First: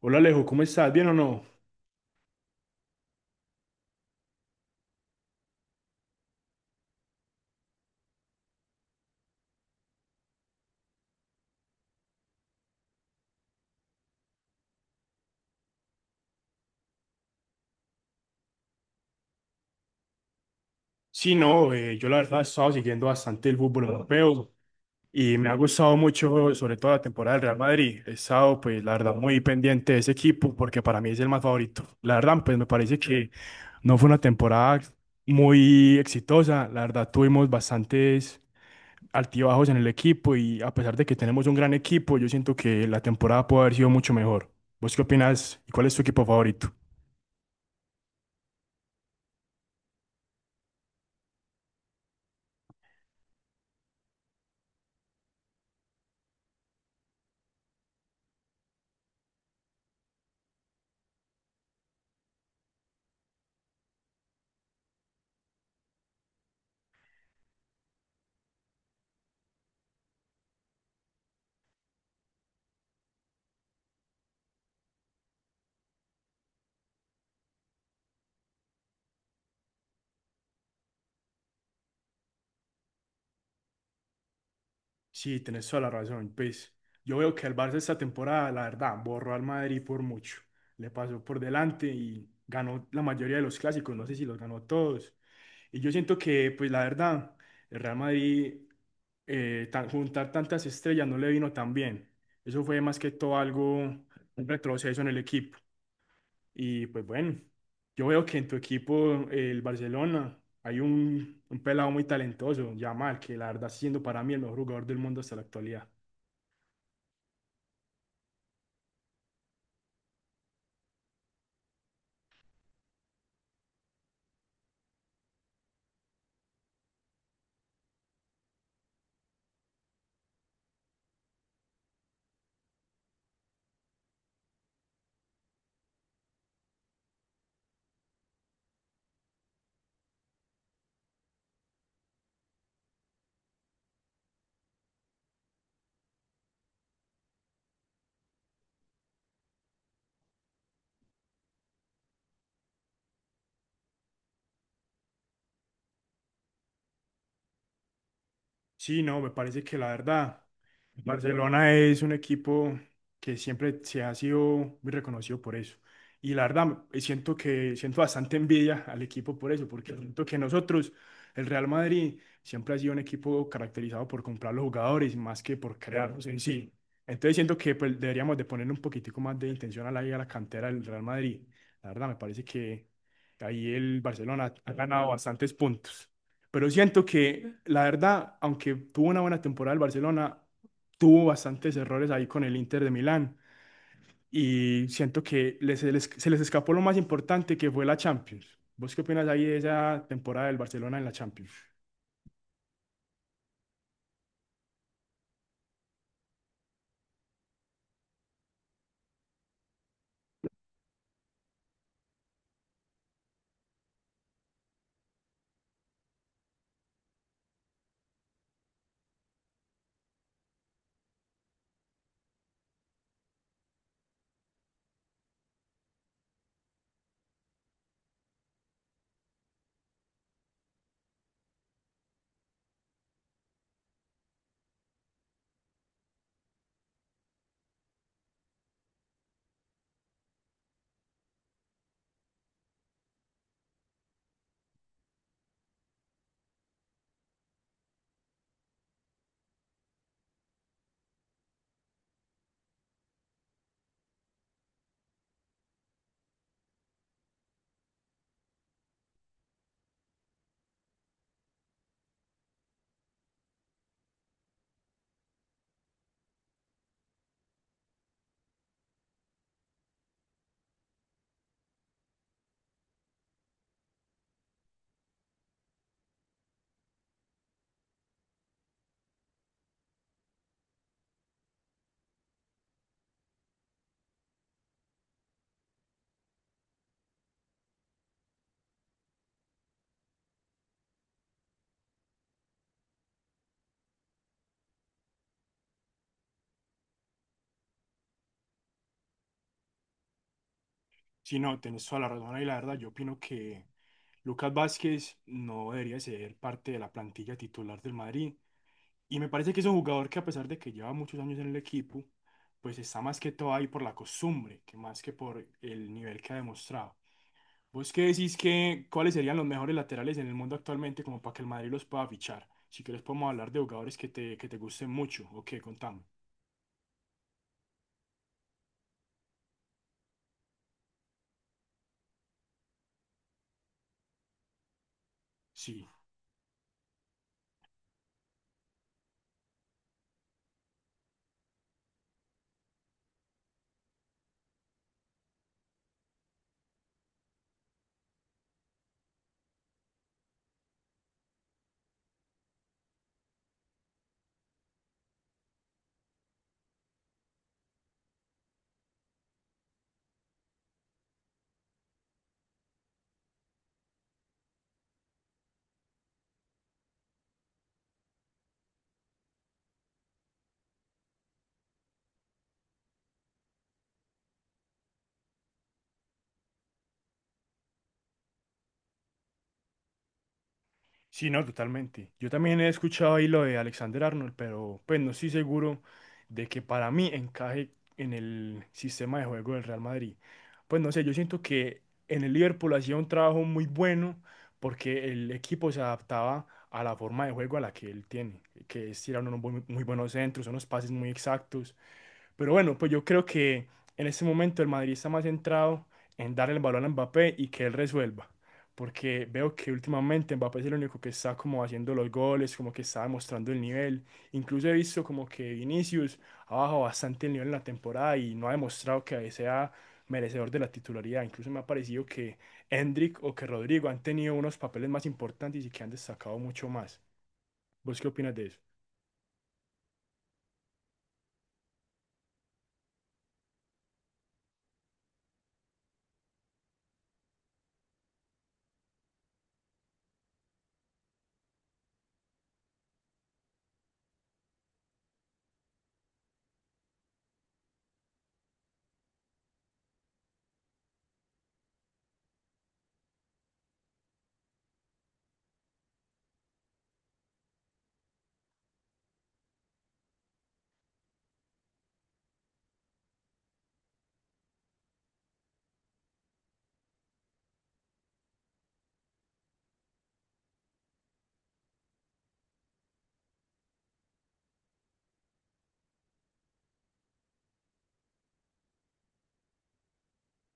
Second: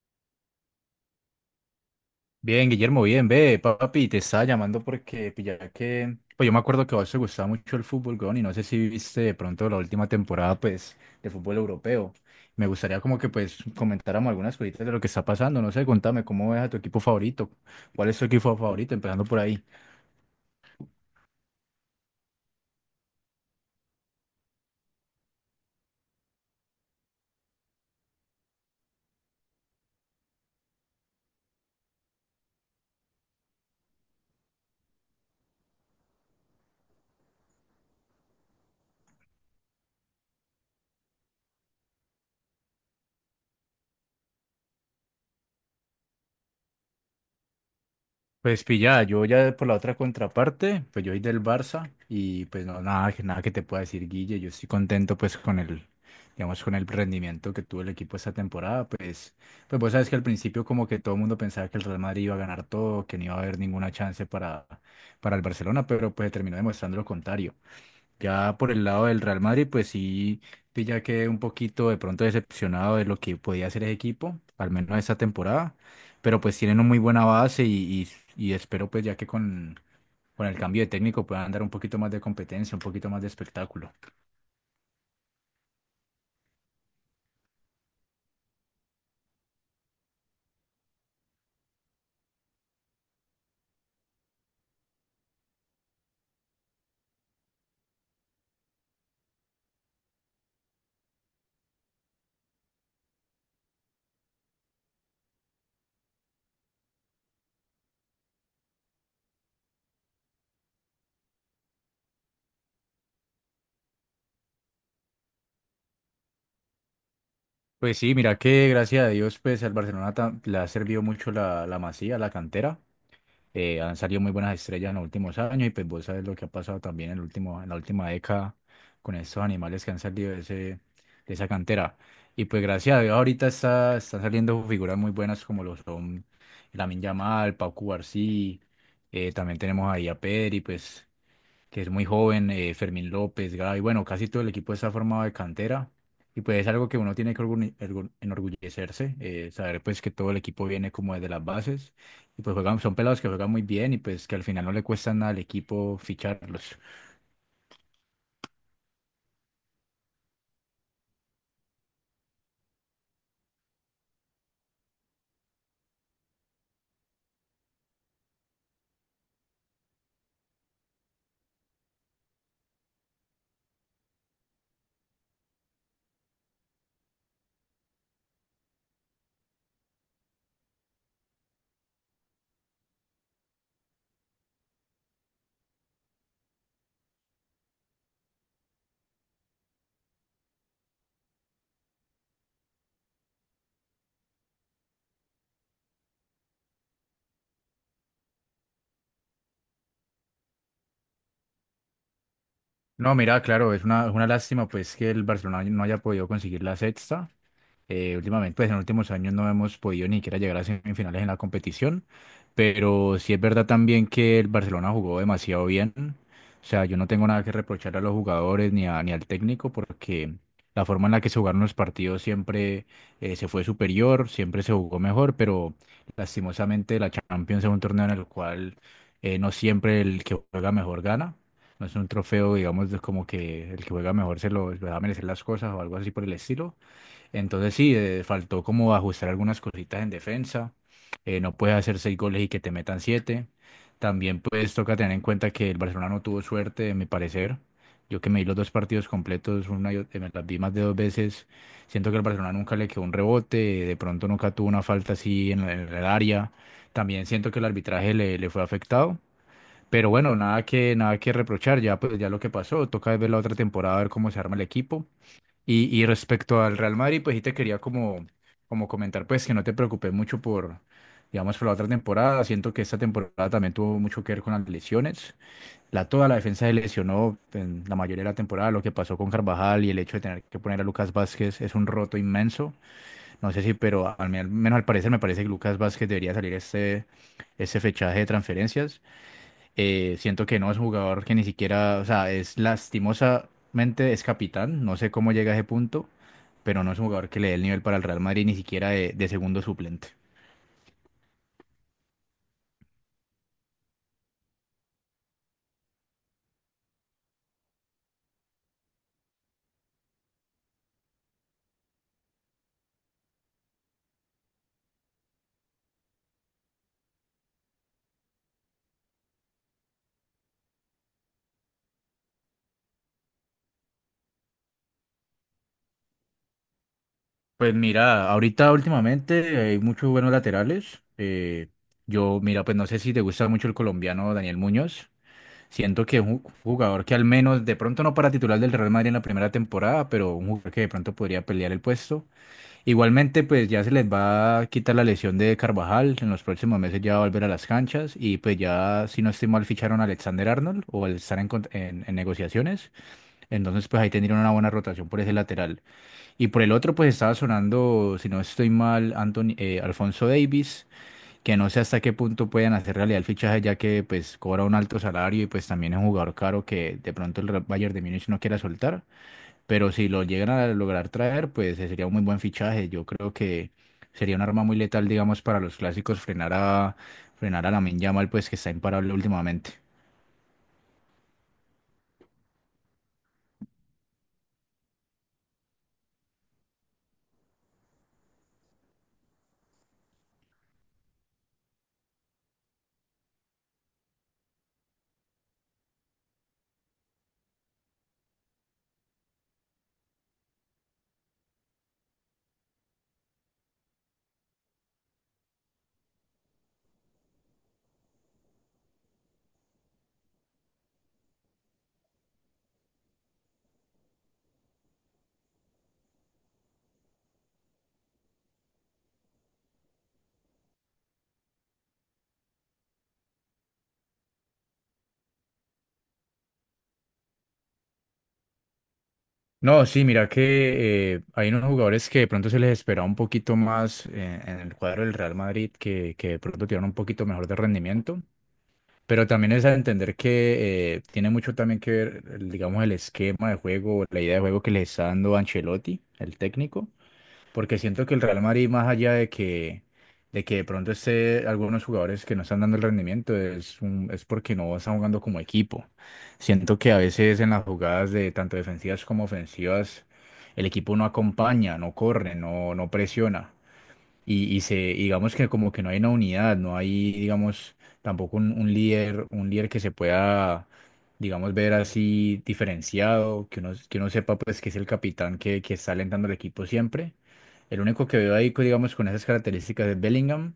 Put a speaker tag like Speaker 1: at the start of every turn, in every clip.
Speaker 1: Hola Alejo, ¿cómo estás? ¿Bien o no?
Speaker 2: Bien, Guillermo, bien, ve, papi, te estaba llamando porque pilla que, pues yo me acuerdo que a vos te gustaba mucho el fútbol, weón, y no sé si viste de pronto la última temporada, pues, de fútbol europeo. Me gustaría como que, pues, comentáramos algunas cositas de lo que está pasando, no sé, contame, ¿cómo es a tu equipo favorito? ¿Cuál es tu equipo favorito? Empezando por ahí.
Speaker 1: Sí, no, yo la verdad he estado siguiendo bastante el fútbol europeo y me ha gustado mucho, sobre todo la temporada del Real Madrid. He estado, pues, la verdad, muy pendiente de ese equipo porque para mí es el más favorito. La verdad, pues, me parece que no fue una temporada muy exitosa. La verdad, tuvimos bastantes altibajos en el equipo y a pesar de que tenemos un gran equipo, yo siento que la temporada puede haber sido mucho mejor. ¿Vos qué opinas y cuál es tu equipo favorito?
Speaker 2: Pues pillada, yo ya por la otra contraparte, pues yo soy del Barça y pues no, nada, nada que te pueda decir, Guille, yo estoy contento pues con el, digamos, con el rendimiento que tuvo el equipo esta temporada, pues, pues vos sabes que al principio como que todo el mundo pensaba que el Real Madrid iba a ganar todo, que no iba a haber ninguna chance para el Barcelona, pero pues terminó demostrando lo contrario. Ya por el lado del Real Madrid, pues sí, sí ya quedé un poquito de pronto decepcionado de lo que podía hacer ese equipo, al menos esta temporada, pero pues tienen una muy buena base y espero pues ya que con el cambio de técnico puedan dar un poquito más de competencia, un poquito más de espectáculo.
Speaker 1: Sí, tenés toda la razón. Pues yo veo que el Barça esta temporada, la verdad, borró al Madrid por mucho. Le pasó por delante y ganó la mayoría de los clásicos. No sé si los ganó todos. Y yo siento que, pues la verdad, el Real Madrid, juntar tantas estrellas no le vino tan bien. Eso fue más que todo algo, un retroceso en el equipo. Y pues bueno, yo veo que en tu equipo, el Barcelona, hay un pelado muy talentoso, Yamal, que la verdad siendo para mí el mejor jugador del mundo hasta la actualidad.
Speaker 2: Pues sí, mira que gracias a Dios pues al Barcelona le ha servido mucho la, la Masía, la cantera. Han salido muy buenas estrellas en los últimos años y pues vos sabes lo que ha pasado también en el último, en la última década con estos animales que han salido de, ese, de esa cantera. Y pues gracias a Dios ahorita está, están saliendo figuras muy buenas como lo son Lamine Yamal, Pau Cubarsí, también tenemos ahí a Pedri, pues que es muy joven, Fermín López, Gaby, bueno, casi todo el equipo está formado de cantera y pues es algo que uno tiene que enorgullecerse, saber pues que todo el equipo viene como desde las bases y pues juegan, son pelados que juegan muy bien y pues que al final no le cuesta nada al equipo ficharlos.
Speaker 1: Sí, no, me parece que la verdad, Barcelona es un equipo que siempre se ha sido muy reconocido por eso. Y la verdad, siento que siento bastante envidia al equipo por eso, porque siento que nosotros, el Real Madrid, siempre ha sido un equipo caracterizado por comprar los jugadores más que por crearlos en sí. Entonces siento que pues, deberíamos de poner un poquitico más de intención a a la cantera del Real Madrid. La verdad, me parece que ahí el Barcelona ha ganado bastantes puntos. Pero siento que, la verdad, aunque tuvo una buena temporada el Barcelona, tuvo bastantes errores ahí con el Inter de Milán. Y siento que se les escapó lo más importante que fue la Champions. ¿Vos qué opinas ahí de esa temporada del Barcelona en la Champions?
Speaker 2: No, mira, claro, es una lástima pues que el Barcelona no haya podido conseguir la sexta. Últimamente, pues en los últimos años no hemos podido ni siquiera llegar a semifinales en la competición, pero sí es verdad también que el Barcelona jugó demasiado bien. O sea, yo no tengo nada que reprochar a los jugadores ni ni al técnico porque la forma en la que se jugaron los partidos siempre se fue superior, siempre se jugó mejor, pero lastimosamente la Champions es un torneo en el cual no siempre el que juega mejor gana. No es un trofeo, digamos, de como que el que juega mejor se lo va a merecer las cosas o algo así por el estilo. Entonces sí, faltó como ajustar algunas cositas en defensa. No puedes hacer seis goles y que te metan siete. También pues toca tener en cuenta que el Barcelona no tuvo suerte, en mi parecer. Yo que me vi los dos partidos completos, me las vi más de dos veces. Siento que el Barcelona nunca le quedó un rebote, de pronto nunca tuvo una falta así en el área. También siento que el arbitraje le, le fue afectado. Pero bueno, nada que, nada que reprochar, ya, pues, ya lo que pasó, toca ver la otra temporada, a ver cómo se arma el equipo y respecto al Real Madrid, pues sí te quería como, como comentar, pues que no te preocupes mucho por, digamos, por la otra temporada. Siento que esta temporada también tuvo mucho que ver con las lesiones. La, toda la defensa se lesionó en la mayoría de la temporada. Lo que pasó con Carvajal y el hecho de tener que poner a Lucas Vázquez es un roto inmenso. No sé si, pero menos al parecer me parece que Lucas Vázquez debería salir este, este fechaje de transferencias. Siento que no es un jugador que ni siquiera, o sea, es lastimosamente es capitán, no sé cómo llega a ese punto, pero no es un jugador que le dé el nivel para el Real Madrid ni siquiera de segundo suplente.
Speaker 1: Sí, no, tenés toda la razón y la verdad, yo opino que Lucas Vázquez no debería ser parte de la plantilla titular del Madrid. Y me parece que es un jugador que a pesar de que lleva muchos años en el equipo, pues está más que todo ahí por la costumbre, que más que por el nivel que ha demostrado. ¿Vos qué decís que cuáles serían los mejores laterales en el mundo actualmente como para que el Madrid los pueda fichar? Si querés podemos hablar de jugadores que que te gusten mucho. Ok, contame.
Speaker 2: Pues mira, ahorita últimamente hay muchos buenos laterales. Yo, mira, pues no sé si te gusta mucho el colombiano Daniel Muñoz.
Speaker 1: Sí.
Speaker 2: Siento que es un jugador que al menos, de pronto no para titular del Real Madrid en la primera temporada, pero un jugador que de pronto podría pelear el puesto. Igualmente, pues ya se les va a quitar la lesión de Carvajal. En los próximos meses ya va a volver a las canchas. Y pues ya, si no estoy mal, ficharon a Alexander Arnold o al estar en negociaciones. Entonces, pues ahí tendrían una buena rotación por ese lateral. Y por el otro, pues estaba sonando, si no estoy mal, Anthony, Alfonso Davis, que no sé hasta qué punto pueden hacer realidad el fichaje, ya que pues cobra un alto salario y pues también es un jugador caro que de pronto el Bayern de Múnich no quiera soltar. Pero si lo llegan a lograr traer, pues sería un muy buen fichaje. Yo creo que sería un arma muy letal, digamos, para los clásicos frenar a frenar a Lamine Yamal, pues que está imparable últimamente.
Speaker 1: Sí, no, totalmente. Yo también he escuchado ahí lo de Alexander Arnold, pero pues no estoy seguro de que para mí encaje en el sistema de juego del Real Madrid. Pues no sé, yo siento que en el Liverpool hacía un trabajo muy bueno porque el equipo se adaptaba a la forma de juego a la que él tiene, que es tirar unos muy buenos centros, unos pases muy exactos. Pero bueno, pues yo creo que en este momento el Madrid está más centrado en dar el balón a Mbappé y que él resuelva porque veo que últimamente Mbappé es el único que está como haciendo los goles, como que está demostrando el nivel. Incluso he visto como que Vinicius ha bajado bastante el nivel en la temporada y no ha demostrado que sea merecedor de la titularidad. Incluso me ha parecido que Endrick o que Rodrigo han tenido unos papeles más importantes y que han destacado mucho más. ¿Vos qué opinas de eso?
Speaker 2: No, sí, mira que hay unos jugadores que de pronto se les esperaba un poquito más en el cuadro del Real Madrid, que de pronto tienen un poquito mejor de rendimiento, pero también es a entender que tiene mucho también que ver, digamos, el esquema de juego, la idea de juego que les está dando Ancelotti, el técnico. Porque siento que el Real Madrid, más allá de que, de que de pronto esté algunos jugadores que no están dando el rendimiento, es porque no están jugando como equipo. Siento que a veces en las jugadas de tanto defensivas como ofensivas, el equipo no acompaña, no corre, no, no presiona. Y digamos que como que no hay una unidad, no hay, digamos, tampoco un, un líder que se pueda, digamos, ver así diferenciado, que uno sepa pues que es el capitán que está alentando al equipo siempre. El único que veo ahí, digamos, con esas características es Bellingham,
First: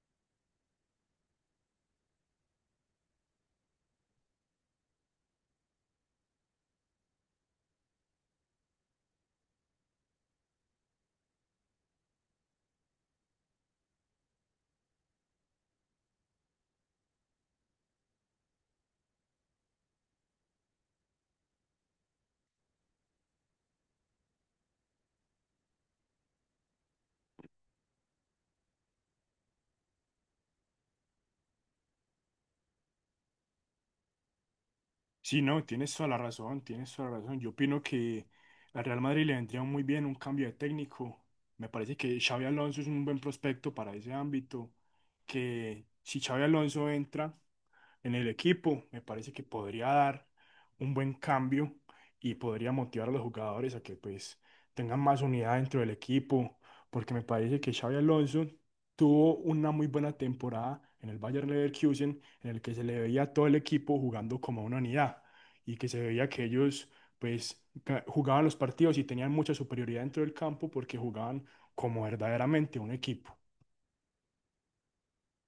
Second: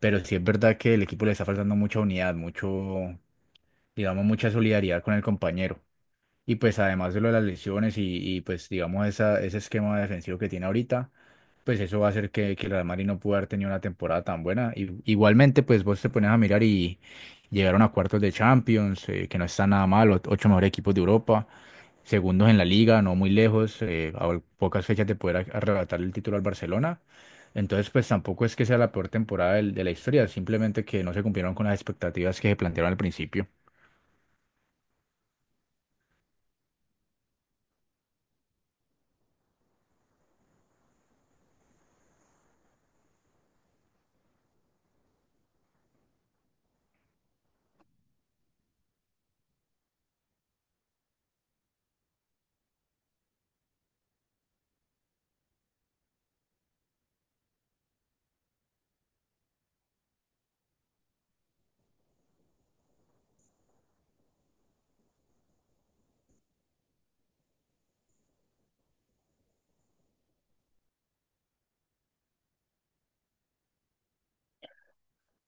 Speaker 2: pero sí es verdad que el equipo le está faltando mucha unidad, mucho, digamos, mucha solidaridad con el compañero. Y pues además de lo de las lesiones pues digamos esa, ese esquema defensivo que tiene ahorita, pues eso va a hacer que el Real Madrid no pueda haber tenido una temporada tan buena. Y, igualmente pues vos te pones a mirar y llegaron a cuartos de Champions, que no está nada mal, ocho mejores equipos de Europa, segundos en la liga, no muy lejos, a pocas fechas de poder arrebatar el título al Barcelona. Entonces pues tampoco es que sea la peor temporada de la historia, simplemente que no se cumplieron con las expectativas que se plantearon al principio.
Speaker 1: Sí, no, tienes toda la razón, tienes toda la razón. Yo opino que al Real Madrid le vendría muy bien un cambio de técnico. Me parece que Xavi Alonso es un buen prospecto para ese ámbito, que si Xavi Alonso entra en el equipo, me parece que podría dar un buen cambio y podría motivar a los jugadores a que pues tengan más unidad dentro del equipo, porque me parece que Xavi Alonso tuvo una muy buena temporada en el Bayern Leverkusen, en el que se le veía a todo el equipo jugando como una unidad y que se veía que ellos pues jugaban los partidos y tenían mucha superioridad dentro del campo porque jugaban como verdaderamente un equipo.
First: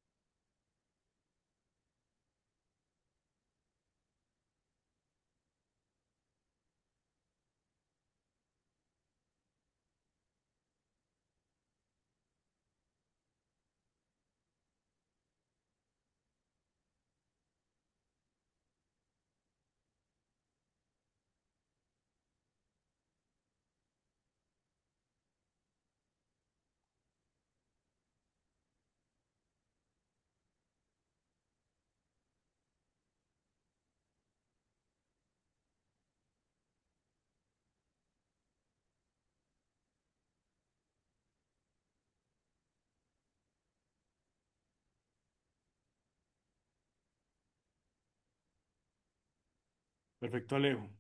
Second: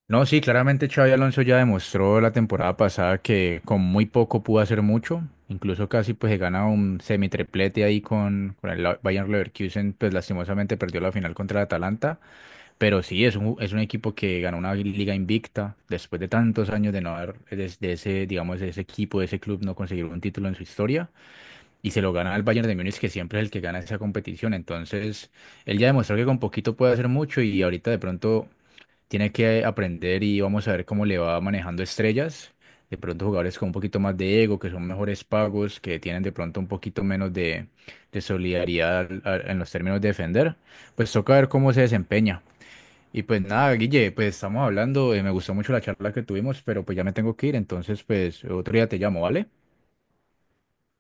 Speaker 2: No, sí, claramente Xavi Alonso ya demostró la temporada pasada que con muy poco pudo hacer mucho, incluso casi pues se gana un semitriplete ahí con el Bayern Leverkusen, pues lastimosamente perdió la final contra el Atalanta, pero sí, es un equipo que ganó una liga invicta después de tantos años de no haber, de ese, digamos, de ese equipo, de ese club no conseguir un título en su historia, y se lo gana al Bayern de Múnich, que siempre es el que gana esa competición, entonces él ya demostró que con poquito puede hacer mucho y ahorita de pronto tiene que aprender y vamos a ver cómo le va manejando estrellas. De pronto jugadores con un poquito más de ego, que son mejores pagos, que tienen de pronto un poquito menos de solidaridad en los términos de defender. Pues toca ver cómo se desempeña. Y pues nada, Guille, pues estamos hablando, me gustó mucho la charla que tuvimos, pero pues ya me tengo que ir, entonces pues otro día te llamo, ¿vale?
Speaker 1: Perfecto, Alejo.